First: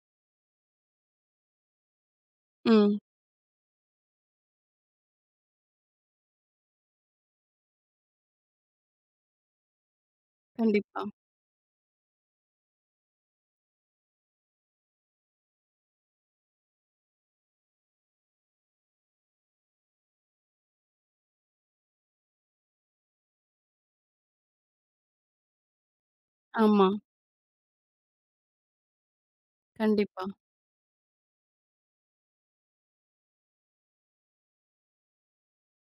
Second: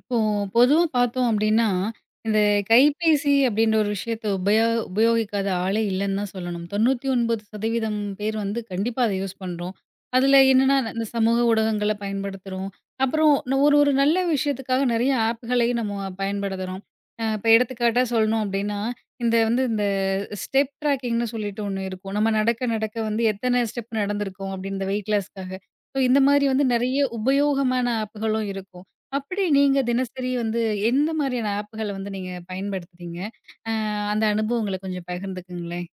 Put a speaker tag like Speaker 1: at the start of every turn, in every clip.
Speaker 1: இப்போ பொதுவா பார்த்தோம் அப்படின்னா, இந்த
Speaker 2: ம்.
Speaker 1: கைபேசி அப்படின்ற ஒரு விஷயத்த உபயோகிக்காத ஆளே இல்லன்னு தான் சொல்லணும். 99% பேர் வந்து கண்டிப்பா அத யூஸ் பண்றோம். அதுல என்னன்னா,
Speaker 2: கண்டிப்பா.
Speaker 1: இந்த சமூக ஊடகங்கள பயன்படுத்துறோம். அப்புறம் ஒரு ஒரு நல்ல விஷயத்துக்காக நெறைய ஆப்களையும் நம்ம பயன்படுத்துறோம். இப்ப எடுத்துக்காட்டா சொல்லணும் அப்படின்னா, இந்த ஸ்டெப் ட்ராக்கிங்ன்னு சொல்லிட்டு ஒண்ணு இருக்கும். நம்ம நடக்க நடக்க வந்து எத்தன ஸ்டெப் நடந்திருக்கோம் அப்படின்னு இந்த வெயிட் லாஸ்க்காக. ஸோ இந்த மாரி வந்து
Speaker 2: ஆமா.
Speaker 1: நெறைய உபயோகமான ஆப்களும் இருக்கும். அப்படி நீங்க
Speaker 2: கண்டிப்பா,
Speaker 1: தினசரி வந்து எந்த மாதிரியான ஆப்புகள வந்து நீங்க பயன்படுத்துறீங்க? அ அந்த அனுபவங்கள கொஞ்சம் பகிர்ந்துக்குங்களேன்?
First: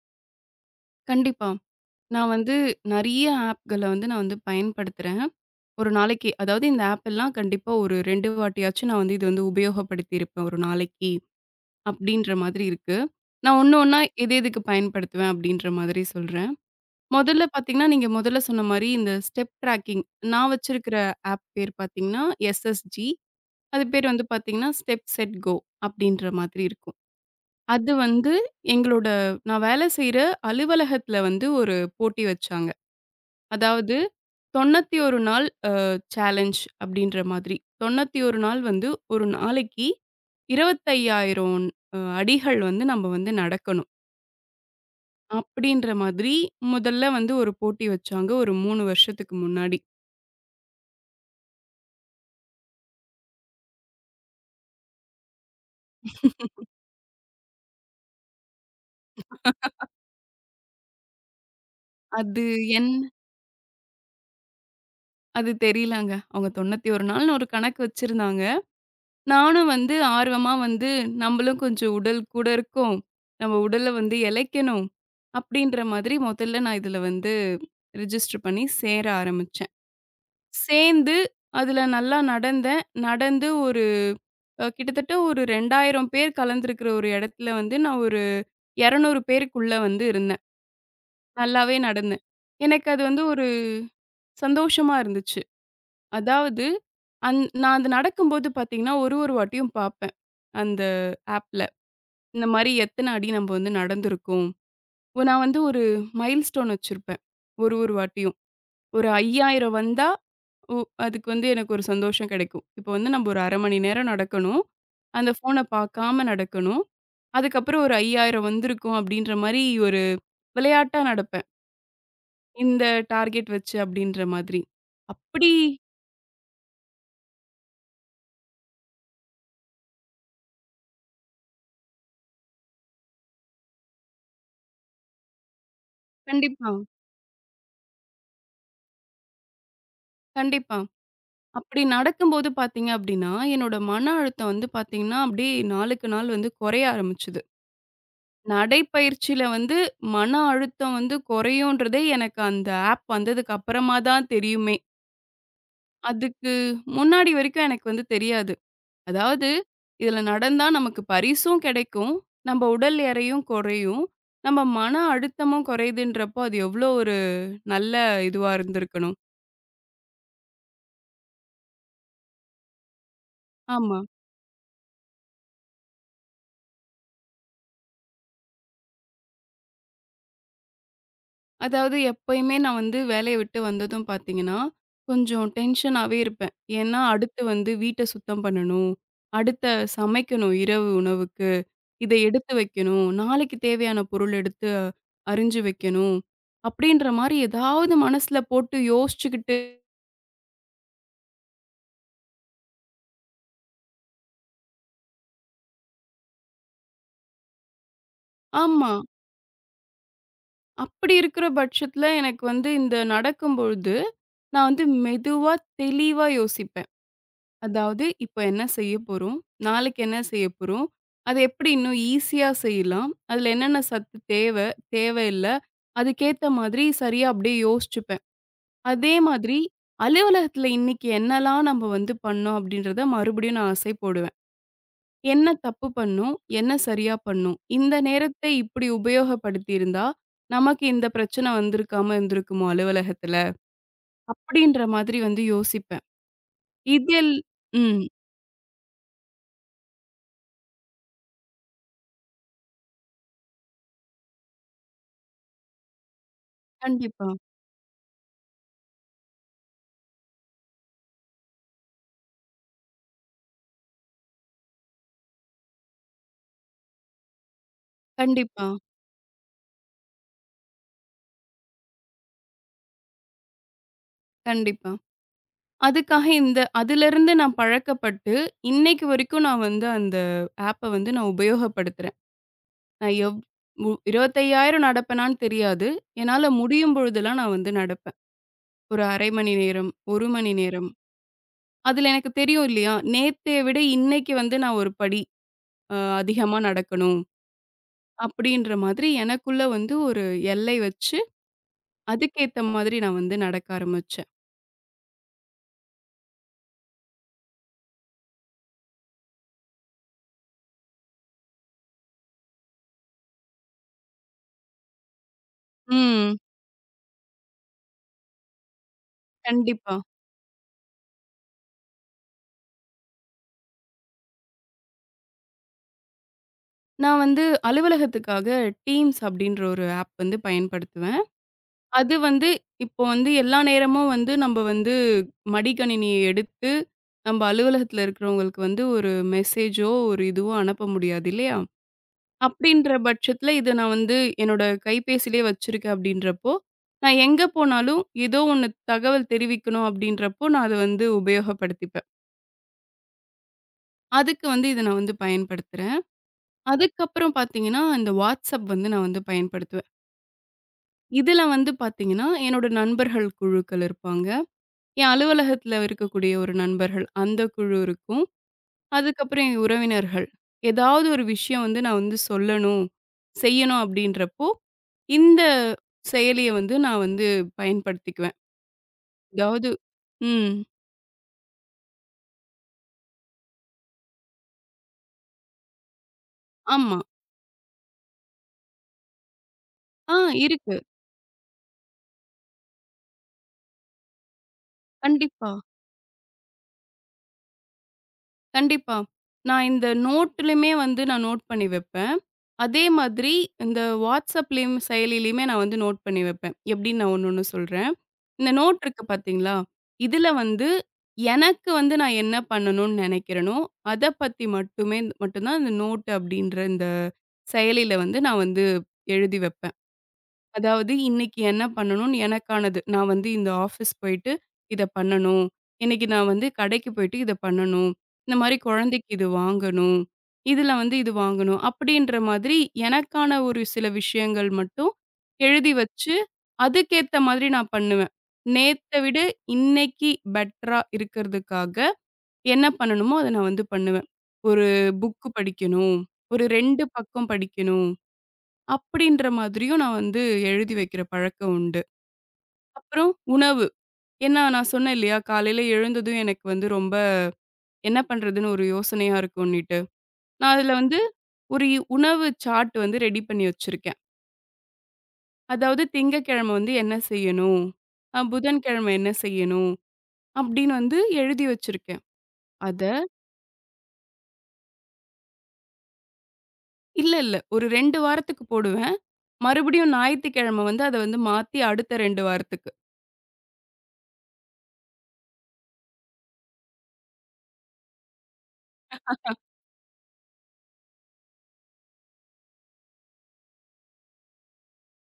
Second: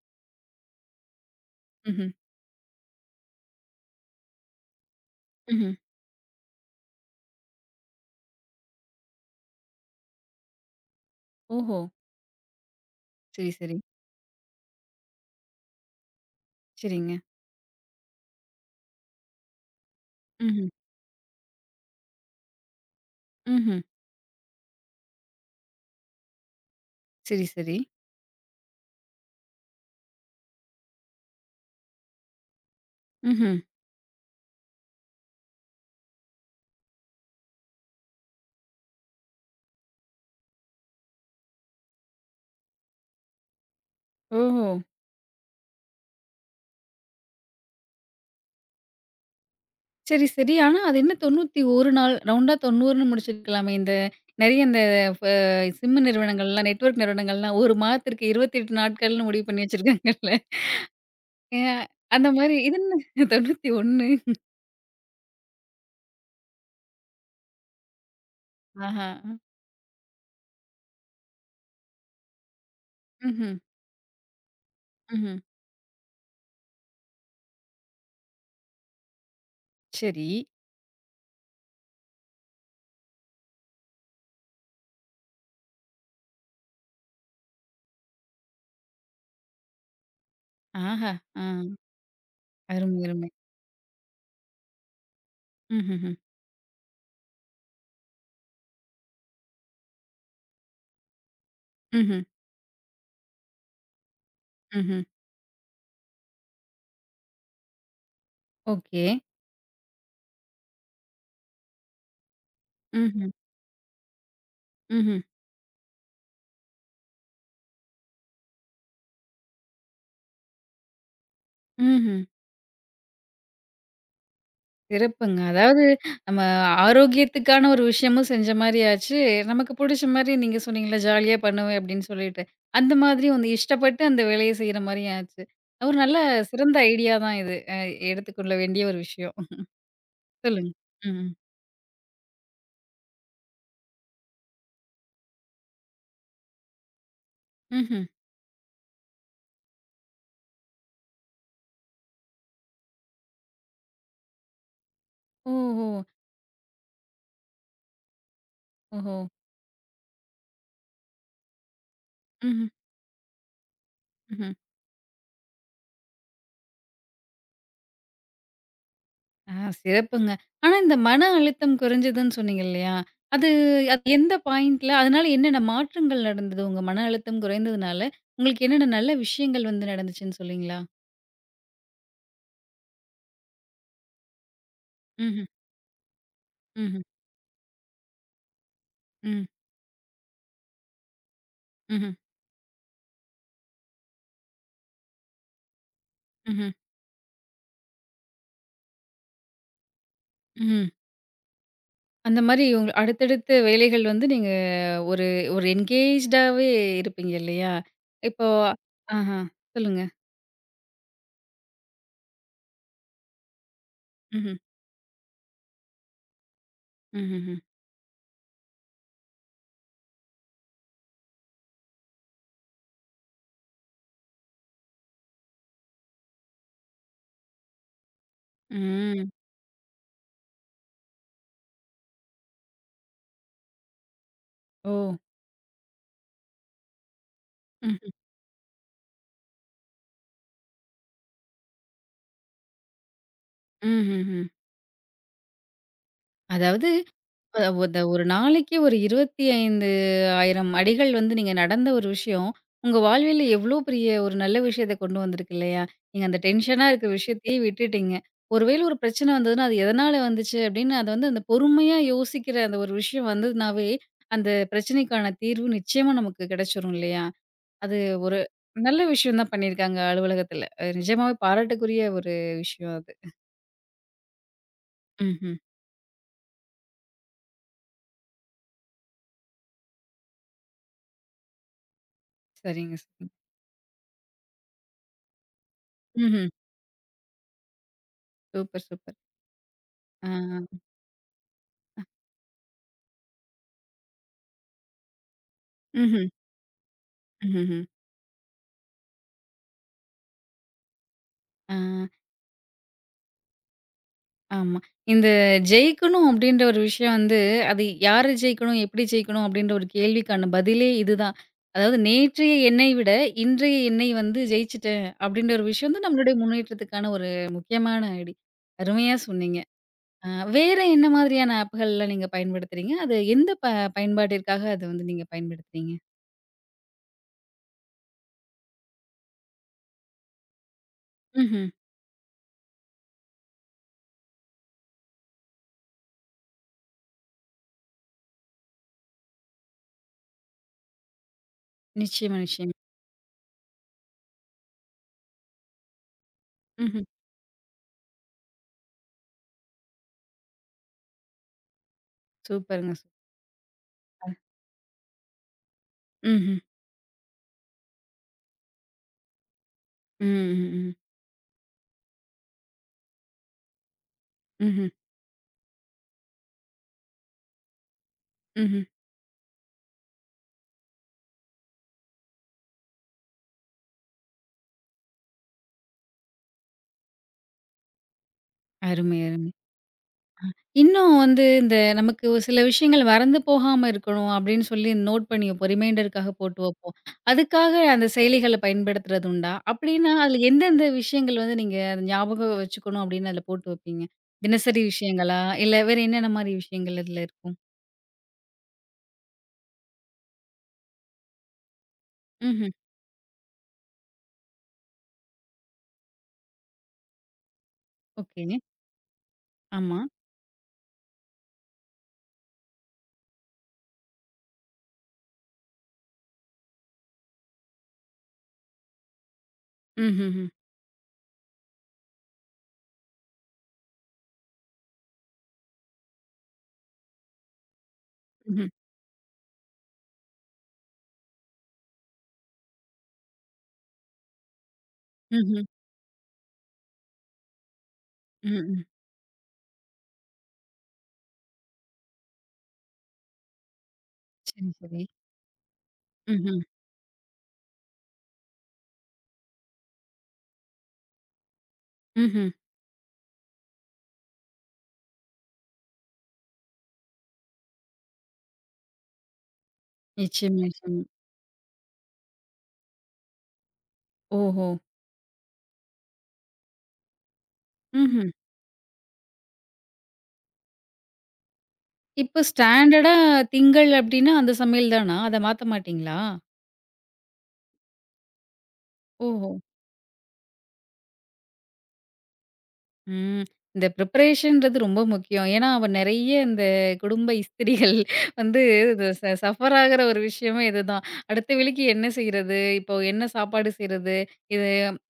Speaker 2: கண்டிப்பா.
Speaker 1: ம்ஹ்ம்.
Speaker 2: நான் வந்து நெறைய ஆப்கள வந்து நான் வந்து பயன்படுத்துறேன்.
Speaker 1: ம்ஹ்ம்.
Speaker 2: ஒரு நாளைக்கு அதாவது இந்த ஆப் எல்லாம் கண்டிப்பா ஒரு 2 வாட்டியாச்சும் நான் வந்து இது வந்து உபயோகப்படுத்தியிருப்பேன் ஒரு நாளைக்கு,
Speaker 1: ஓஹோ!
Speaker 2: அப்படின்ற மாதிரி இருக்கு.
Speaker 1: சரி,
Speaker 2: நான்
Speaker 1: சரி.
Speaker 2: ஒண்ணு ஒண்ணா எது எதுக்கு பயன்படுத்துவேன் அப்படின்ற மாதிரி சொல்றேன்.
Speaker 1: சரிங்க.
Speaker 2: முதல்ல பார்த்தீங்கன்னா, நீங்க முதல்ல சொன்ன மாரி இந்த ஸ்டெப் ட்ராக்கிங் நான்
Speaker 1: ம்ஹ்ம்.
Speaker 2: வச்சிருக்கிற ஆப் பேர் பார்த்தீங்கன்னா, எஸ்எஸ்ஜி.
Speaker 1: ம்ஹ்ம்.
Speaker 2: அது பேர் வந்து பார்த்தீங்கன்னா, ஸ்டெப் செட் கோ அப்படின்ற மாதிரி இருக்கும்.
Speaker 1: சரி, சரி.
Speaker 2: அது வந்து எங்களோட நான் வேலை செய்ற அலுவலகத்துல வந்து ஒரு போட்டி வச்சாங்க.
Speaker 1: ம்ஹ்ம்.
Speaker 2: அதாவது 91 நாள் சேலஞ்ச் அப்படின்ற மாதிரி. 91 நாள் வந்து ஒரு நாளைக்கு 25,000 அடிகள் வந்து நம்ம வந்து நடக்கணும்.
Speaker 1: ஓஹோ!
Speaker 2: அப்படின்ற மாதிரி முதல்ல வந்து ஒரு போட்டி வச்சாங்க ஒரு 3 வருஷத்துக்கு முன்னாடி.
Speaker 1: சரி, சரி. ஆனா அது என்ன 91 நாள், ரவுண்டா 90ன்னு முடிச்சிருக்கலாமே. இந்த நெறைய இந்த ஃப சிம் நிறுவனங்கள்லாம், நெட்வொர்க் நிறுவனங்கள்லாம் 1 மாதத்திற்கு 28 நாட்கள்னு முடிவு பண்ணி வச்சிருக்காங்கல்ல. அ அந்த
Speaker 2: அது
Speaker 1: மாரி இது
Speaker 2: என்
Speaker 1: என்ன 91?
Speaker 2: அது தெரியலங்க. அவங்க 91 நாள்னு ஒரு கணக்கு வச்சிருந்தாங்க.
Speaker 1: ஆஹா.
Speaker 2: நானும் வந்து ஆர்வமா வந்து, "நம்பளும் கொஞ்சம் உடல் கூட இருக்கோம்.
Speaker 1: ம்ஹ்ம்.
Speaker 2: நம்ம உடல வந்து இளைக்கணும்."
Speaker 1: ம்ஹ்ம்.
Speaker 2: அப்படின்ற மாதிரி முதல்ல நான் இதுல வந்து ரிஜிஸ்டர் பண்ணி சேர ஆரம்பிச்சேன்.
Speaker 1: சரி.
Speaker 2: சேர்ந்து அதுல நல்லா நடந்தேன். நடந்து ஒரு அ கிட்டத்தட்ட ஒரு 2000 பேர் கலந்திருக்கிற ஒரு இடத்துல வந்து நான் ஒரு 200 பேருக்குள்ள வந்து இருந்தேன்.
Speaker 1: ஆஹா! ஆ.
Speaker 2: நல்லாவே நடந்தேன். எனக்கு
Speaker 1: அருமை,
Speaker 2: அது வந்து
Speaker 1: அருமை.
Speaker 2: ஒரு சந்தோஷமா இருந்துச்சு.
Speaker 1: ம்ஹ்ஹ்ம்.
Speaker 2: அதாவது நான் அது நடக்கும்போது பார்த்தீங்கன்னா, ஒரு ஒரு வாட்டியும் பார்ப்பேன் அந்த ஆப்ல.
Speaker 1: ம்ஹ்ம்.
Speaker 2: இந்த மாரி எத்தன அடி நம்ம வந்து நடந்திருக்கோம்.
Speaker 1: ம்ஹ்ம்.
Speaker 2: நான் வந்து ஒரு மைல்ஸ்டோன் வச்சிருப்பேன். ஒரு ஒரு வாட்டியும்.
Speaker 1: ஓகே.
Speaker 2: ஒரு 5000 வந்தா, ஒ அதுக்கு வந்து எனக்கு ஒரு சந்தோஷம் கிடைக்கும். இப்போ வந்து நம்ம
Speaker 1: ம்ஹ்ம்.
Speaker 2: ஒரு 1/2 மணி நேரம் நடக்கணும்.
Speaker 1: ம்ஹ்ம்.
Speaker 2: அந்த ஃபோன பார்க்காம நடக்கணும். அதுக்கப்புறம் ஒரு 5000 வந்திருக்கும் அப்படின்ற மாரி ஒரு விளையாட்டா நடப்பேன்.
Speaker 1: ம்ஹ்ம்.
Speaker 2: இந்த டார்கெட் வச்சு அப்படின்ற மாதிரி.
Speaker 1: சிறப்புங்க.
Speaker 2: அப்படி
Speaker 1: அதாவது நம்ம ஆரோக்கியத்துக்கான ஒரு விஷயமும் செஞ்ச மாரி ஆச்சு. நமக்கு புடிச்ச மாரி நீங்க சொன்னீங்கல்ல, ஜாலியா பண்ணுவேன் அப்டின்னு சொல்லிட்டு. அந்த மாதிரி வந்து இஷ்டப்பட்டு அந்த வேலைய செய்ற மாரியும் ஆச்சு. ஒரு நல்ல
Speaker 2: கண்டிப்பா,
Speaker 1: சிறந்த ஐடியா தான் இது. எடுத்துக்கொள்ள வேண்டிய ஒரு விஷயம். சொல்லுங்க.
Speaker 2: கண்டிப்பா.
Speaker 1: ம்.
Speaker 2: அப்படி நடக்கும்போது பார்த்தீங்க அப்படின்னா, என்னோட மன அழுத்தம் வந்து பார்த்தீங்கன்னா, அப்படியே நாளுக்கு நாள் வந்து குறைய ஆரம்பிச்சது.
Speaker 1: ம்ஹ்ம்.
Speaker 2: நடைப்பயிற்சியில வந்து மன அழுத்தம் வந்து குறையுன்றதே எனக்கு அந்த ஆப் வந்ததுக்கு அப்புறமா தான் தெரியுமே.
Speaker 1: ஓஹோ!
Speaker 2: அதுக்கு முன்னாடி வரைக்கும் எனக்கு வந்து தெரியாது.
Speaker 1: ஓஹோ!
Speaker 2: அதாவது இதில நடந்தா நமக்கு பரிசும் கிடைக்கும்.
Speaker 1: ம்ஹ்ம்.
Speaker 2: நம்ம உடல் எடையும் குறையும்.
Speaker 1: ம்ஹ்ம்.
Speaker 2: நம்ம மன அழுத்தமும் குறையுதுன்றப்போ, அது எவ்ளோ ஒரு நல்ல இதுவா இருந்திருக்கணும்.
Speaker 1: ஆ சிறப்புங்க. ஆனா இந்த மன அழுத்தம் குறைஞ்சதுன்னு சொன்னீங்க இல்லையா? அது
Speaker 2: ஆமா.
Speaker 1: அது எந்த பாயிண்ட்ல அதனால என்னென்ன மாற்றங்கள் நடந்தது? உங்க மன அழுத்தம் குறைந்ததுனால, உங்களுக்கு என்னென்ன நல்ல விஷயங்கள் வந்து நடந்துச்சுன்னு சொல்றீங்களா?
Speaker 2: அதாவது எப்பயுமே நான் வந்து வேலைய விட்டு வந்ததும் பார்த்தீங்கன்னா,
Speaker 1: ம்ஹ்ம்,
Speaker 2: கொஞ்சம் டென்ஷனாவே இருப்பேன். ஏன்னா,
Speaker 1: ம்ஹ்ம்,
Speaker 2: அடுத்து வந்து வீட்ட சுத்தம் பண்ணணும்.
Speaker 1: ம்,
Speaker 2: அடுத்த சமைக்கணும் இரவு உணவுக்கு. இத
Speaker 1: ம்ஹ்ம்,
Speaker 2: எடுத்து வைக்கணும். நாளைக்கு தேவையான பொருள் எடுத்து அரிஞ்சு வைக்கணும்.
Speaker 1: ம்ஹ்ம்,
Speaker 2: அப்படின்ற மாரி ஏதாவது மனசுல போட்டு யோசிச்சுக்கிட்டு
Speaker 1: ம். அந்த மாரி உங்க அடுத்தடுத்த வேலைகள் வந்து நீங்க ஒரு ஒரு என்கேஜ்டாவே இருப்பீங்க இல்லையா? இப்போ
Speaker 2: ஆமா.
Speaker 1: ஆஹா, சொல்லுங்க.
Speaker 2: அப்படி இருக்கிற பட்சத்துல எனக்கு வந்து இந்த நடக்கும்பொழுது,
Speaker 1: ம்ஹ்ம்,
Speaker 2: நான் வந்து மெதுவா தெளிவா யோசிப்பேன்.
Speaker 1: ம்ஹ்ஹ்ம்,
Speaker 2: அதாவது இப்ப என்ன செய்ய போறோம்? நாளைக்கு என்ன செய்ய போறோம்? அது எப்படி இன்னும் ஈஸியா செய்யலாம்? அதுல என்னென்ன சத்து தேவ, தேவையில்ல? அதுக்கேத்த மாதிரி சரியா அப்படியே யோசிச்சு அதே
Speaker 1: ம்.
Speaker 2: மாதிரி அலுவலகத்துல இன்னைக்கு என்னலாம் நம்ம வந்து பண்ணோம் அப்படின்றத மறுபடியும் நான் அசை போடுவேன்.
Speaker 1: ஓ!
Speaker 2: என்ன தப்பு பண்ணோம்? என்ன சரியா பண்ணோம்? இந்த
Speaker 1: ம்ஹ்ம்,
Speaker 2: நேரத்தை இப்படி உபயோகப்படுத்தி இருந்தா, நமக்கு இந்த பிரச்சனை வந்திருக்காம இருந்திருக்குமோ அலுவலகத்துல?
Speaker 1: ம்ஹ்ஹ்ம்.
Speaker 2: அப்படின்ற மாதிரி வந்து யோசிப்பேன்.
Speaker 1: அதாவது
Speaker 2: இதில்
Speaker 1: அ உத
Speaker 2: ம்.
Speaker 1: ஒரு நாளைக்கு ஒரு 25,000 அடிகள் வந்து நீங்க நடந்த ஒரு விஷயம், உங்க வாழ்வியல்ல எவ்ளோ பெரிய ஒரு நல்ல விஷயத்த கொண்டு வந்திருக்கு இல்லையா? நீங்க அந்த டென்ஷனா இருக்கிற
Speaker 2: கண்டிப்பா,
Speaker 1: விஷயத்தையே விட்டுட்டீங்க. ஒருவேளை ஒரு பிரச்சனை வந்ததுன்னா, அது எதனால வந்துச்சு அப்படின்னு அத வந்து அந்த பொறுமையா யோசிக்கிற அந்த ஒரு விஷயம் வந்ததுனாவே, அந்த பிரச்சனைக்கான தீர்வு நிச்சயமா நமக்கு கிடைச்சிரும் இல்லையா? அது ஒரு
Speaker 2: கண்டிப்பா,
Speaker 1: நல்ல விஷயம் தான் பண்ணியிருக்காங்க அலுவலகத்துல. அது நிஜமாவே பாராட்டுக்குரிய ஒரு விஷயம் அது.
Speaker 2: கண்டிப்பா.
Speaker 1: ம்ஹ்ம்.
Speaker 2: அதுக்காக இந்த அதிலிருந்து நான் பழக்கப்பட்டு, இன்னைக்கு வரைக்கும் நான் வந்து அந்த ஆப்ப வந்து நான் உபயோகப்படுத்துறேன்.
Speaker 1: சரிங்க,
Speaker 2: நான்
Speaker 1: சரிங்க.
Speaker 2: எவ் மு 25,000 நடப்பேனான்னு தெரியாது.
Speaker 1: ம்ஹ்ம்.
Speaker 2: என்னால முடியும் பொழுதெல்லாம் நான் வந்து நடப்பேன்.
Speaker 1: சூப்பர்,
Speaker 2: ஒரு
Speaker 1: சூப்பர்.
Speaker 2: 1/2 மணி நேரம், 1
Speaker 1: ஆ.
Speaker 2: மணி நேரம். அதுல எனக்கு தெரியும் இல்லையா? நேத்தைய விட இன்னைக்கு வந்து நான் ஒரு படி அ
Speaker 1: ம்ஹ்ம்.
Speaker 2: அதிகமா நடக்கணும்.
Speaker 1: ம்ஹ்ம்.
Speaker 2: அப்படின்ற மாதிரி எனக்குள்ள வந்து ஒரு எல்லை வச்சு,
Speaker 1: ஆ,
Speaker 2: அதுக்கேத்த மாதிரி நான் வந்து நடக்க ஆரம்பிச்சேன்.
Speaker 1: ஆமா. இந்த ஜெயிக்கணும் அப்டின்ற ஒரு விஷயம் வந்து, அது யாரு ஜெயிக்கணும், எப்படி ஜெயிக்கணும் அப்டின்ற ஒரு கேள்விக்கான பதிலே இதுதான். அதாவது நேற்றைய என்னை விட, இன்றைய என்னை வந்து ஜெயிச்சுட்டேன் அப்டின்ற ஒரு விஷயம் தான் நம்மளுடைய
Speaker 2: ம்.
Speaker 1: முன்னேற்றத்துக்கான ஒரு முக்கியமான ஐடி. அருமையா சொன்னீங்க.
Speaker 2: கண்டிப்பா.
Speaker 1: அ வேற என்ன மாதிரியான ஆப்கள்லாம் நீங்க பயன்படுத்துறீங்க? அது எந்த பயன்பாட்டிற்காக அத வந்து நீங்க பயன்படுத்துறீங்க?
Speaker 2: நான் வந்து அலுவலகத்துக்காக Teams அப்படின்ற ஒரு ஆப் வந்து பயன்படுத்துவேன்.
Speaker 1: ம்ஹ்ம்.
Speaker 2: அது வந்து இப்போ வந்து எல்லா நேரமும் வந்து நம்ம வந்து மடிக்கணினிய எடுத்து, நம்ம அலுவலகத்துல இருக்கிறவங்களுக்கு வந்து ஒரு மெசேஜோ, ஒரு இதுவோ அனுப்ப முடியாது இல்லையா?
Speaker 1: நிச்சயமா, நிச்சயமா.
Speaker 2: அப்படின்ற பட்சத்துல இத நான் வந்து என்னோட கைபேசியிலேயே வச்சிருக்கேன் அப்படின்றப்போ,
Speaker 1: ம்ஹ்ம்.
Speaker 2: நான் எங்க போனாலும் ஏதோ ஒண்ணு தகவல் தெரிவிக்கணும் அப்படின்றப்போ, நான் அத வந்து உபயோகப்படுத்திப்பேன்.
Speaker 1: சூப்பருங்க.
Speaker 2: அதுக்கு வந்து இத நான் வந்து பயன்படுத்துறேன்.
Speaker 1: ம்ஹ்ம்.
Speaker 2: அதுக்கப்புறம் பார்த்தீங்கன்னா, இந்த WhatsApp வந்து நான் வந்து பயன்படுத்துவேன்.
Speaker 1: ம், ம், ம்.
Speaker 2: இதுல வந்து பார்த்தீங்கன்னா, என்னோட நண்பர்கள் குழுக்கள் இருப்பாங்க.
Speaker 1: ம்ஹ்ம்.
Speaker 2: என் அலுவலகத்துல இருக்கக்கூடிய ஒரு நண்பர்கள், அந்த குழு இருக்கும்.
Speaker 1: ம்ஹ்ம்.
Speaker 2: அதுக்கப்புறம் என் உறவினர்கள். ஏதாவது ஒரு விஷயம் வந்து நான் வந்து சொல்லணும், செய்யணும் அப்படின்றப்போ, இந்த செயலிய வந்து நான் வந்து பயன்படுத்திக்குவேன்.
Speaker 1: அருமை, அருமை.
Speaker 2: அதாவது ம்.
Speaker 1: இன்னும் வந்து இந்த நமக்கு ஒரு சில விஷயங்கள் மறந்து போகாம இருக்கணும் அப்படின்னு சொல்லி நோட் பண்ணி வைப்போம். ரிமைண்டருக்காக போட்டு வைப்போம்.
Speaker 2: ஆமா.
Speaker 1: அதுக்காக அந்த செயலிகள பயன்படுத்துறது உண்டா? அப்படின்னா
Speaker 2: ஆ
Speaker 1: அதுல
Speaker 2: இருக்கு.
Speaker 1: எந்தெந்த விஷயங்கள் வந்து நீங்க அத ஞாபகம் வச்சுக்கணும் அப்படின்னு அதுல போட்டு வைப்பீங்க? தினசரி விஷயங்களா?
Speaker 2: கண்டிப்பா.
Speaker 1: இல்ல வேற என்னென்ன மாரி விஷயங்கள் இதுல இருக்கும்?
Speaker 2: கண்டிப்பா. நான் இந்த நோட்டுலயுமே வந்து நான் நோட் பண்ணி வைப்பேன்.
Speaker 1: ம்ஹ்ம்.
Speaker 2: அதே மாதிரி இந்த WhatsAppலயும் செயலிலயுமே நான் வந்து நோட் பண்ணி வைப்பேன். எப்படின்னு நான் ஒண்ணு ஒண்ணு சொல்றேன்.
Speaker 1: ஓகே.
Speaker 2: இந்த நோட் இருக்கு பார்த்தீங்களா?
Speaker 1: ஆமா.
Speaker 2: இதுல வந்து எனக்கு வந்து நான் என்ன பண்ணணும்னு நினைக்கிறேனோ, அத பத்தி மட்டுமே மட்டும் தான் இந்த நோட் அப்படின்ற இந்த செயலில வந்து நான் வந்து எழுதி வைப்பேன்.
Speaker 1: ம்ஹ்ஹ்ம்.
Speaker 2: அதாவது இன்னைக்கு என்ன பண்ணணும்னு எனக்கானது. நான் வந்து இந்த ஆஃபீஸ் போயிட்டு இத பண்ணணும். இன்னைக்கு நான் வந்து கடைக்கு போயிட்டு இத பண்ணணும். இந்த மாரி
Speaker 1: ம்ஹ்ம்.
Speaker 2: குழந்தைக்கு இது வாங்கணும். இதுல வந்து இது வாங்கணும். அப்படின்ற மாதிரி எனக்கான ஒரு சில விஷயங்கள் மட்டும்
Speaker 1: ம்ஹ்ம்.
Speaker 2: எழுதி வச்சு, அதுக்கேத்த மாதிரி நான் பண்ணுவேன்.
Speaker 1: ம்ஹ்ம்.
Speaker 2: நேத்த விட இன்னைக்கு பெட்டரா இருக்கிறதுக்காக என்ன பண்ணணுமோ, அத நான் வந்து பண்ணுவேன். ஒரு
Speaker 1: சரி, சரி.
Speaker 2: புக் படிக்கணும். ஒரு
Speaker 1: ம்ஹ்ம்.
Speaker 2: 2 பக்கம் படிக்கணும். அப்படின்ற மாதிரியும் நான் வந்து எழுதி வைக்கிற பழக்கம் உண்டு.
Speaker 1: ம்ஹ்ம்.
Speaker 2: அப்புறம் உணவு. ஏன்னா நான் சொன்னேன் இல்லையா, காலையில எழுந்ததும் எனக்கு வந்து ரொம்ப என்ன பண்றதுன்னு ஒரு யோசனையா இருக்கும்னிட்டு. நான்
Speaker 1: நிச்சயமா,
Speaker 2: அதுல வந்து
Speaker 1: நிச்சயமா.
Speaker 2: ஒரு உணவு சார்ட் வந்து ரெடி பண்ணி வச்சிருக்கேன்.
Speaker 1: ஓஹோ!
Speaker 2: அதாவது திங்கட்கிழமை வந்து என்ன செய்யணும்?
Speaker 1: ம்ஹ்ம்.
Speaker 2: புதன்கிழமை என்ன செய்யணும்? அப்படின்னு வந்து எழுதி வச்சிருக்கேன்.
Speaker 1: இப்போ
Speaker 2: அத
Speaker 1: ஸ்டாண்டர்டா திங்கள் அப்டின்னா அந்த சமையல் தானா? அத மாத்த மாட்டீங்களா?
Speaker 2: இல்ல இல்ல. ஒரு 2 வாரத்துக்கு போடுவேன்.
Speaker 1: ஓஹோ!
Speaker 2: மறுபடியும் ஞாயித்துக்கிழமை வந்து அத வந்து மாத்தி அடுத்த 2 வாரத்துக்கு.
Speaker 1: ம். இந்த ப்ரிப்பரேஷன்றது ரொம்ப முக்கியம். ஏன்னா, அவ நெறைய இந்த குடும்ப இஸ்திரிகள் வந்து இது சஃபர் ஆகுற ஒரு விஷயமே இதுதான். அடுத்த வேளைக்கு என்ன செய்றது? இப்போ என்ன சாப்பாடு செய்றது? இது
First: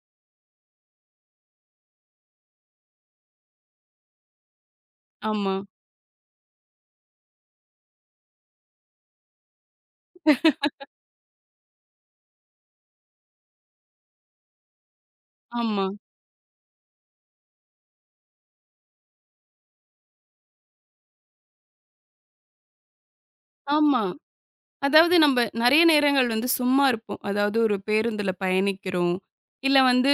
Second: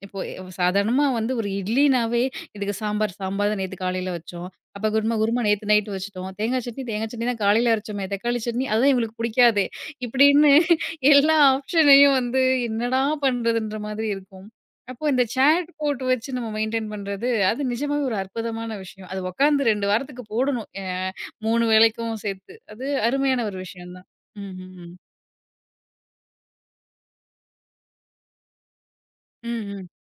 Speaker 1: இப்போ சாதாரணமா வந்து ஒரு இட்லினாவே, இதுக்கு சாம்பார் சாம்பார் தான் நேத்து காலையில வச்சோம். அப்ப குருமா குருமா
Speaker 2: ஆமா,
Speaker 1: நேத்து நைட் வச்சுட்டோம். தேங்காய் சட்னி தேங்காய் சட்னி தான் காலையில அரைச்சோமே. தக்காளி சட்னி அதுதான் இவங்களுக்கு பிடிக்காதே! இப்படின்னு எல்லா ஆப்ஷனையும் வந்து என்னடா பண்றதுன்ற மாதிரி இருக்கும். அப்போ இந்த சாட்
Speaker 2: ஆமா,
Speaker 1: போட்டு வச்சு நம்ம மெயின்டெயின் பண்றது, அது நிஜமாவே ஒரு அற்புதமான விஷயம். அது உட்காந்து 2 வாரத்துக்கு போடணும். 3 வேளைக்கும் சேர்த்து. அது அருமையான ஒரு விஷயம்
Speaker 2: ஆமா.
Speaker 1: தான். ம்ஹ்ம்.
Speaker 2: அதாவது நம்ப நெறைய நேரங்கள் வந்து சும்மா இருப்போம். அதாவது ஒரு பேருந்துல பயணிக்கிறோம்.
Speaker 1: ம்.
Speaker 2: இல்ல
Speaker 1: ம். ம்.
Speaker 2: வந்து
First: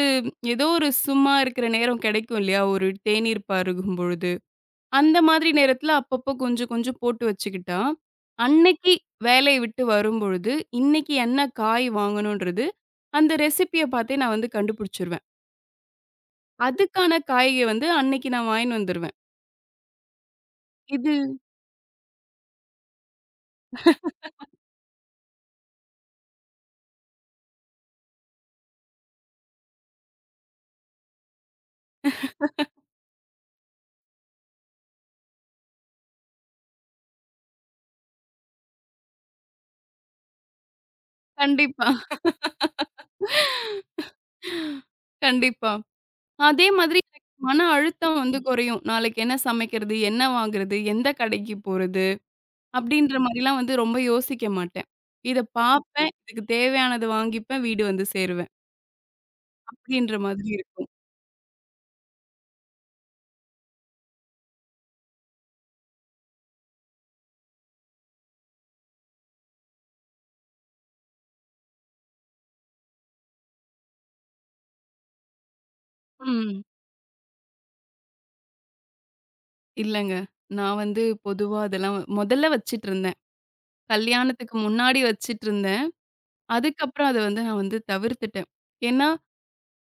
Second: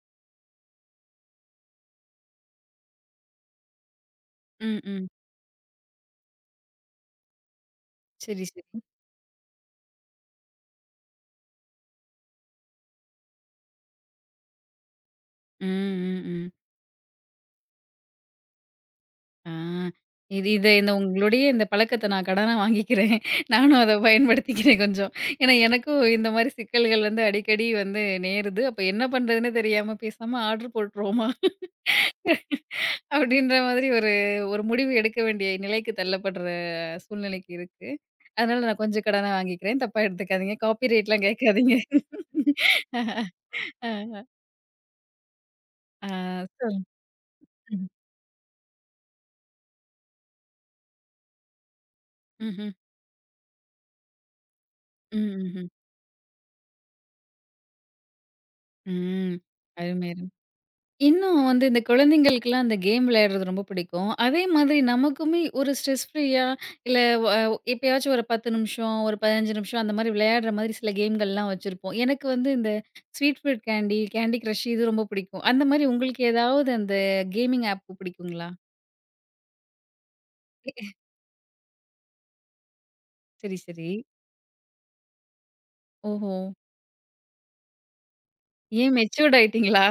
Speaker 2: ஏதோ ஒரு சும்மா இருக்கிற நேரம் கிடைக்கும் இல்லையா? ஒரு தேநீர் பருகும் பொழுது.
Speaker 1: ம். ம்.
Speaker 2: அந்த மாதிரி நேரத்துல அப்பப்போ கொஞ்சம் கொஞ்சம் போட்டு வச்சுக்கிட்டா,
Speaker 1: சரி, சரி.
Speaker 2: அன்னைக்கு வேலைய விட்டு வரும்பொழுது, இன்னைக்கு என்ன காய் வாங்கணுன்றது, அந்த ரெசிபிய பார்த்தே நான் வந்து கண்டுபிடிச்சுருவேன்.
Speaker 1: ம். ம். ம்.
Speaker 2: அதுக்கான காய்க வந்து அன்னைக்கு நான் வாங்கின்னு வந்துருவேன்.
Speaker 1: ஆ, இது இத இந்த
Speaker 2: இது
Speaker 1: உங்களுடைய இந்த பழக்கத்த நான் கடனா வாங்கிக்கிறேன். நானும் அத பயன்படுத்திக்கிறேன் கொஞ்சம். ஏன்னா எனக்கும் இந்த மாரி சிக்கல்கள் வந்து அடிக்கடி வந்து நேருது. அப்ப என்ன பண்றதுன்னே தெரியாம பேசாம ஆர்டர் போட்டுருவோமா? அப்படின்ற மாதிரி ஒரு ஒரு முடிவு எடுக்க வேண்டிய நிலைக்கு தள்ளப்படுற சூழ்நிலைக்கு இருக்கு. அதனால நான் கொஞ்சம் கடனா வாங்கிக்கிறேன். தப்பா எடுத்துக்காதீங்க. காப்பி ரேட்லாம் கேட்காதீங்க.
Speaker 2: கண்டிப்பா,
Speaker 1: ஆ,
Speaker 2: கண்டிப்பா.
Speaker 1: ஆ,
Speaker 2: அதே
Speaker 1: சொல்லுங்க.
Speaker 2: மாதிரி எனக்கு மன அழுத்தம் வந்து குறையும். நாளைக்கு என்ன சமைக்கிறது? என்ன வாங்குறது? எந்த கடைக்கு போறது?
Speaker 1: ம்ஹ்ம்.
Speaker 2: அப்படின்ற மாரிலாம் வந்து ரொம்ப யோசிக்க மாட்டேன்.
Speaker 1: ம்,
Speaker 2: இத
Speaker 1: ம்ஹ்ம்.
Speaker 2: பார்ப்பேன். இதுக்கு தேவையானத வாங்கிப்பேன். வீடு வந்து சேருவேன்.
Speaker 1: ம், ம். அருமை,
Speaker 2: அப்படின்ற
Speaker 1: அருமை.
Speaker 2: மாதிரி இருக்கும்.
Speaker 1: இன்னும் வந்து இந்த குழந்தைங்களுக்குலாம் அந்த கேம் விளையாடுறது ரொம்ப பிடிக்கும். அதே மாதிரி நமக்குமே ஒரு ஸ்ட்ரெஸ் ஃப்ரீயா இல்ல வ எப்பயாச்சும் ஒரு 10 நிமிஷம், ஒரு 15 நிமிஷம் அந்த மாரி விளையாடுற மாதிரி சில கேம்கள்லாம் வச்சிருப்போம். எனக்கு வந்து இந்த sweet fruit candy, Candy Crush இது ரொம்ப பிடிக்கும். அந்த மாரி உங்களுக்கு
Speaker 2: ம்.
Speaker 1: ஏதாவது அந்த கேமிங் ஆப் பிடிக்குங்களா?
Speaker 2: இல்லங்க. நான் வந்து பொதுவா அதெல்லாம் மொதல்ல வச்சுட்டுருந்தேன்.
Speaker 1: சரி, சரி.
Speaker 2: கல்யாணத்துக்கு முன்னாடி வச்சுட்டுருந்தேன்.
Speaker 1: ஓஹோ!
Speaker 2: அதுக்கப்புறம் அத வந்து நான் வந்து தவிர்த்துட்டேன்.
Speaker 1: ஏன்
Speaker 2: ஏன்னா
Speaker 1: மெச்சூர்ட் ஆயிட்டீங்களா?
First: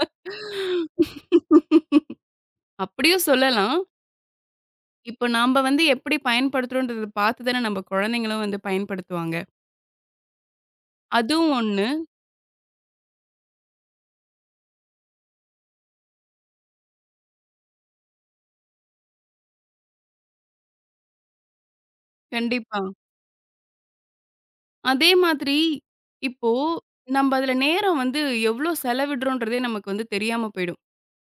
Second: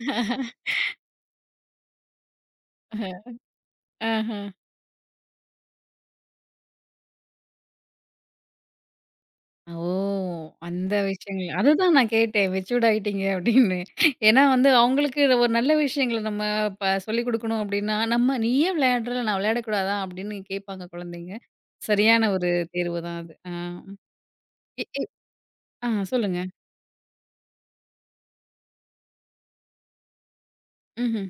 Speaker 2: அப்படியும் சொல்லலாம்.
Speaker 1: ஆஹ.
Speaker 2: இப்போ நம்ப வந்து எப்படி பயன்படுத்துறோன்றத பார்த்து தானே நம்ப குழந்தைங்களும் வந்து பயன்படுத்துவாங்க.
Speaker 1: ஓ! அந்த விஷயங்கள்.
Speaker 2: அதுவும் ஒண்ணு.
Speaker 1: அதுதான் நான் கேட்டேன். மெச்சூர்ட் ஆயிட்டீங்க அப்படின்னு. ஏன்னா வந்து அவங்களுக்கு ஒரு நல்ல விஷயங்கள நம்ம சொல்லிக் குடுக்கணும் அப்படின்னா, நம்ம "நீ ஏன் விளையாடுற? நான் விளையாடக்கூடாதா?" அப்படின்னு கேட்பாங்க குழந்தைங்க. சரியான ஒரு
Speaker 2: கண்டிப்பா.
Speaker 1: தேர்வு தான் அது. ஆ. இ இ
Speaker 2: அதே மாதிரி
Speaker 1: ஆ, சொல்லுங்க.
Speaker 2: இப்போ நம்ப அதுல நேரம் வந்து எவ்ளோ செலவிடுறோன்றதே நமக்கு வந்து தெரியாம போயிடும்.
Speaker 1: ம்ஹ்ம்.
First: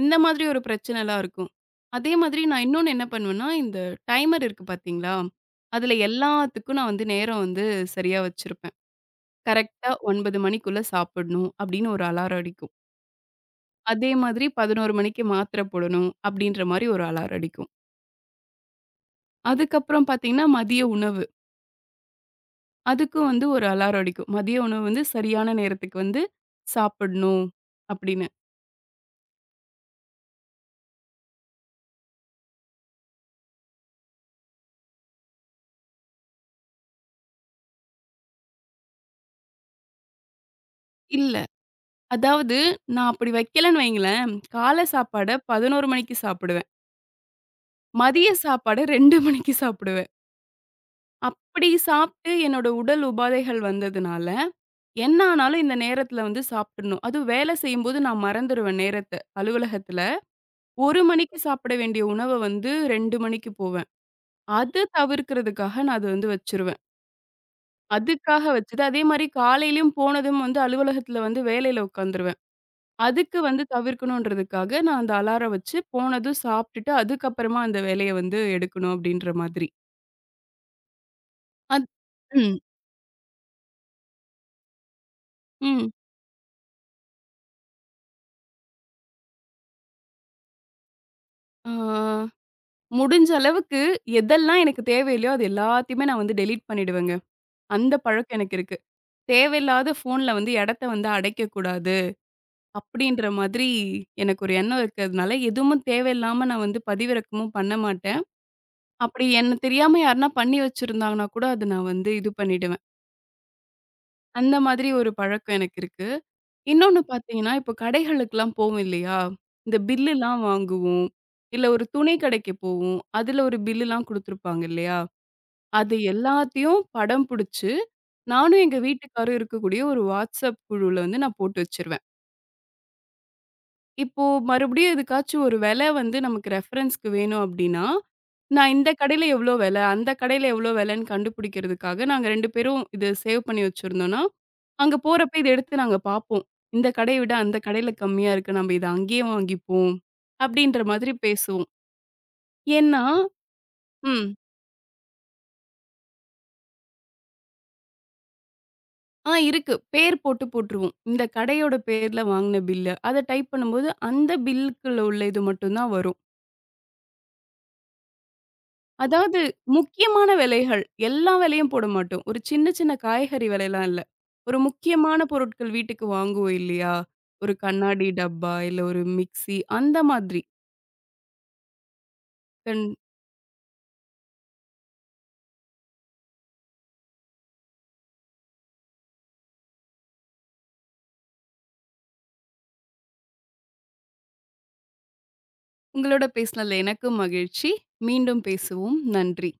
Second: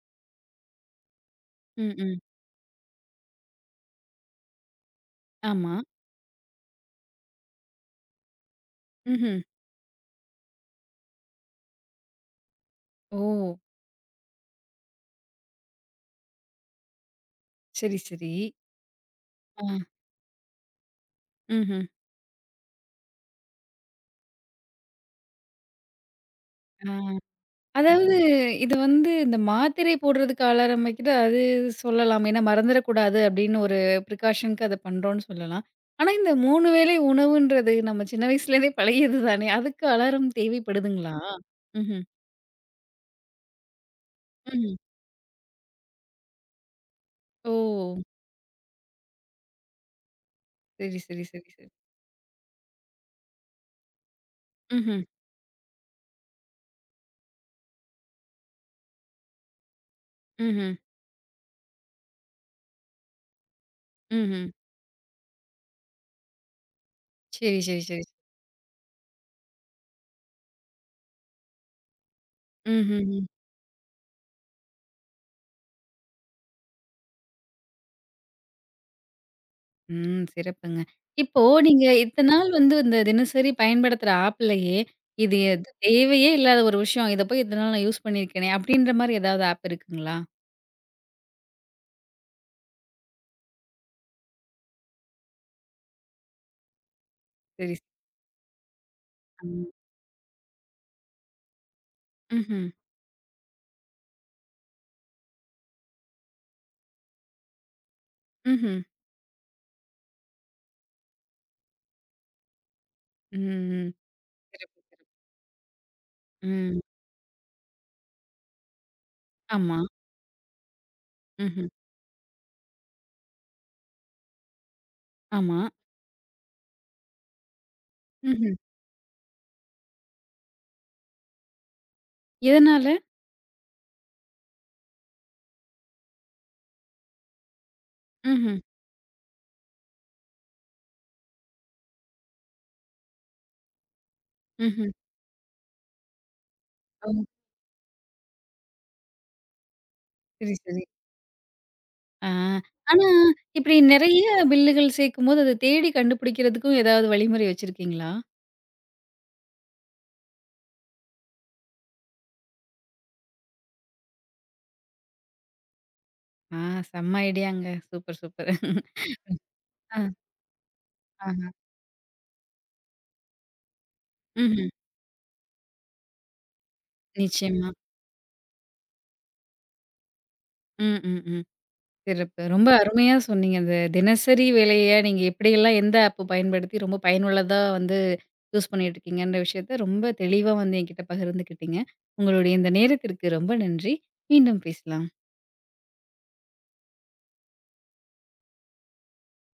Speaker 2: இந்த மாதிரி ஒரு பிரச்சனைலாம் இருக்கும்.
Speaker 1: ம்,
Speaker 2: அதே
Speaker 1: ம்.
Speaker 2: மாதிரி நான் இன்னொன்னு என்ன பண்ணுவேன்னா, இந்த டைமர் இருக்கு பார்த்தீங்களா?
Speaker 1: ஆமா.
Speaker 2: அதுல எல்லாத்துக்கும் நான் வந்து நேரம் வந்து சரியா வச்சிருப்பேன்.
Speaker 1: ம்ஹ்ம்.
Speaker 2: கரெக்ட்டா 9 மணிக்குள்ள சாப்பிடணும் அப்படின்னு ஒரு அலாரம் அடிக்கும்.
Speaker 1: ஓ!
Speaker 2: அதே மாதிரி 11 மணிக்கு மாத்திரை போடணும் அப்படின்ற மாரி ஒரு அலாரம் அடிக்கும்.
Speaker 1: சரி, சரி. ஆ.
Speaker 2: அதுக்கப்புறம் பார்த்தீங்கன்னா, மதிய உணவு.
Speaker 1: ம்ஹ்ம்.
Speaker 2: அதுக்கும் வந்து ஒரு அலாரம் அடிக்கும். மதிய உணவு வந்து சரியான நேரத்துக்கு வந்து
Speaker 1: ஆ.
Speaker 2: சாப்பிடணும்
Speaker 1: அதாவது
Speaker 2: அப்படின்னு.
Speaker 1: இது வந்து இந்த மாத்திரை போடுறதுக்கு ஆளாரம்பிக்குது அது சொல்லலாம். ஏன்னா மறந்துடக்கூடாது அப்படின்னு ஒரு ப்ரிகாஷனுக்கு அத பண்றோம்னு சொல்லலாம். ஆனா இந்த 3 வேளை உணவுன்றது நம்ம சின்ன வயசுலேருந்தே பழகியது தானே! அதுக்கு அலாரம் தேவைப்படுதுங்களா?
Speaker 2: இல்ல,
Speaker 1: ம்ஹ்ம்.
Speaker 2: அதாவது நான் அப்படி வைக்கலன்னு வைங்களேன்,
Speaker 1: ம்ஹ்ம்.
Speaker 2: காலை சாப்பாட 11 மணிக்கு சாப்பிடுவேன்.
Speaker 1: ஓ!
Speaker 2: மதிய சாப்பாட 2 மணிக்கு சாப்பிடுவேன்.
Speaker 1: சரி, சரி, சரி, சரி.
Speaker 2: அப்படி சாப்பிட்டு என்னோட உடல் உபாதைகள் வந்ததுனால,
Speaker 1: ம்ஹ்ம்.
Speaker 2: என்ன ஆனாலும் இந்த நேரத்துல வந்து சாப்பிட்டுடணும். அதுவும் வேலை செய்யும்போது நான் மறந்துருவேன் நேரத்த. அலுவலகத்துல
Speaker 1: ம்ஹ்ம். ம்ஹ்ம்.
Speaker 2: 1 மணிக்கு சாப்பிட வேண்டிய உணவ வந்து 2 மணிக்கு போவேன்.
Speaker 1: ம்ஹ்ம்.
Speaker 2: அது தவிர்க்கிறதுக்காக நான் அது வந்து வச்சுருவேன்.
Speaker 1: சரி, சரி, சரி.
Speaker 2: அதுக்காக வச்சது. அதே மாரி காலையிலயும் போனதும் வந்து அலுவலகத்துல வந்து வேலையில உட்காந்துருவேன்.
Speaker 1: ம்ஹ்ம்.
Speaker 2: அதுக்கு வந்து தவிர்க்கணுன்றதுக்காக நான் அந்த அலாரம் வச்சு, போனதும் சாப்ட்டுட்டு அதுக்கப்புறமா அந்த வேலைய வந்து எடுக்கணும் அப்டின்ற மாதிரி.
Speaker 1: ம். சிறப்புங்க. இப்போ நீங்க
Speaker 2: அத்
Speaker 1: இத்தன நாள்
Speaker 2: ம்,
Speaker 1: வந்து இந்த தினசரி பயன்படுத்துற ஆப்லயே, இது எது
Speaker 2: ம்.
Speaker 1: தேவையே இல்லாத ஒரு விஷயம். இத போய் இத்தன நாள் நான் யூஸ் பண்ணியிருக்கேனே! அப்டின்ற மாரி ஏதாவது ஆப் இருக்குங்களா?
Speaker 2: ஆ முடிஞ்ச அளவுக்கு எதெல்லாம் எனக்கு தேவையில்லையோ, அது எல்லாத்தையுமே நான் வந்து டெலீட் பண்ணிடுவேங்க.
Speaker 1: சரி.
Speaker 2: அந்த பழக்கம் எனக்கு இருக்கு.
Speaker 1: ம்.
Speaker 2: தேவையில்லாத ஃபோன்ல வந்து இடத்த வந்து அடைக்கக்கூடாது
Speaker 1: ம்ஹ்ம்.
Speaker 2: அப்டின்ற மாதிரி எனக்கு ஒரு எண்ணம் இருக்கிறதுனால, எதுவும் தேவையில்லாம நான் வந்து பதிவிறக்கமும் பண்ண மாட்டேன்.
Speaker 1: ம்ஹ்ம்.
Speaker 2: அப்படி என்ன தெரியாம யாருன்னா பண்ணி வச்சிருந்தாங்கன்னா கூட, அது நான் வந்து இது பண்ணிடுவேன்.
Speaker 1: ம்.
Speaker 2: அந்த
Speaker 1: சிறப்பு,
Speaker 2: மாதிரி
Speaker 1: சிறப்பு.
Speaker 2: ஒரு பழக்கம் எனக்கு இருக்கு.
Speaker 1: ம்.
Speaker 2: இன்னொன்னு பார்த்தீங்கன்னா, இப்போ கடைகளுக்குலாம் போவோம் இல்லையா? இந்த
Speaker 1: ஆமா.
Speaker 2: பில்லுலாம் வாங்குவோம். இல்ல
Speaker 1: ம்ஹ்ம்.
Speaker 2: ஒரு துணி கடைக்கு போவோம். அதுல ஒரு பில்லுலாம் குடுத்துருப்பாங்க இல்லையா?
Speaker 1: ஆமா.
Speaker 2: அது எல்லாத்தையும் படம் புடிச்சு,
Speaker 1: ம்ஹ்ம்.
Speaker 2: நானும் எங்க வீட்டுக்காரும் இருக்கக்கூடிய ஒரு WhatsApp குழுல வந்து நான் போட்டு வச்சிருவேன்.
Speaker 1: எதனால?
Speaker 2: இப்போ மறுபடியும் எதுக்காச்சும் ஒரு விலை வந்து நமக்கு ரெஃபரன்ஸ்க்கு வேணும் அப்டின்னா,
Speaker 1: ம்ஹ்ம்.
Speaker 2: நான் இந்த கடையில எவ்ளோ விலை, அந்த கடையில எவ்ளோ விலைன்னு கண்டுபிடிக்கிறதுக்காக நாங்க 2 பேரும் இது சேவ் பண்ணி வச்சிருந்தோம்னா,
Speaker 1: ம்ஹ்ம்.
Speaker 2: அங்க போறப்ப இத எடுத்து நாங்க பார்ப்போம். இந்த
Speaker 1: ஓ!
Speaker 2: கடைய விட அந்த கடையில கம்மியா இருக்கு. நம்ம இத அங்கேயே வாங்கிப்போம்.
Speaker 1: சரி,
Speaker 2: அப்டின்ற
Speaker 1: சரி.
Speaker 2: மாதிரி பேசுவோம்.
Speaker 1: ஆ.
Speaker 2: ஏன்னா
Speaker 1: ஆனா, இப்டி நெறைய
Speaker 2: ம்.
Speaker 1: பில்லுகள் சேர்க்கும்போது, அத தேடி கண்டுபிடிக்கிறதுக்கும் ஏதாவது வழிமுறை வச்சிருக்கீங்களா?
Speaker 2: ஆ இருக்கு. பேர் போட்டு போட்டுருவோம். இந்த கடையோட பேர்ல வாங்குன பில்லு. அத டைப் பண்ணும்போது அந்த பில்லுக்குள்ள உள்ள இது மட்டும் தான் வரும்.
Speaker 1: ஆ, செம்ம ஐடியாங்க. Super, super.
Speaker 2: அதாவது முக்கியமான விலைகள்.
Speaker 1: ஆ.
Speaker 2: எல்லா விலையும் போட மாட்டோம். ஒரு சின்ன சின்ன காய்கறி விலைலாம் இல்ல. ஒரு
Speaker 1: ம்ஹ்ம்.
Speaker 2: முக்கியமான பொருட்கள் வீட்டுக்கு வாங்குவோம் இல்லையா? ஒரு
Speaker 1: நிச்சயமா.
Speaker 2: கண்ணாடி டப்பா, இல்ல ஒரு மிக்ஸி அந்த மாதிரி.
Speaker 1: ம், ம், ம். சிறப்பு. ரொம்ப
Speaker 2: தன்
Speaker 1: அருமையா சொன்னீங்க. அந்த தினசரி வேலைய நீங்க எப்படியெல்லாம் எந்த ஆப் பயன்படுத்தி ரொம்ப பயனுள்ளதா வந்து யூஸ் பண்ணிட்டுருக்கீங்கன்ற விஷயத்த ரொம்ப தெளிவா வந்து என்கிட்ட பகிர்ந்துக்கிட்டீங்க. உங்களுடைய இந்த நேரத்திற்கு ரொம்ப நன்றி. மீண்டும் பேசலாம்.
Speaker 2: உங்களோட பேசினதுல எனக்கும் மகிழ்ச்சி. மீண்டும் பேசுவோம். நன்றி.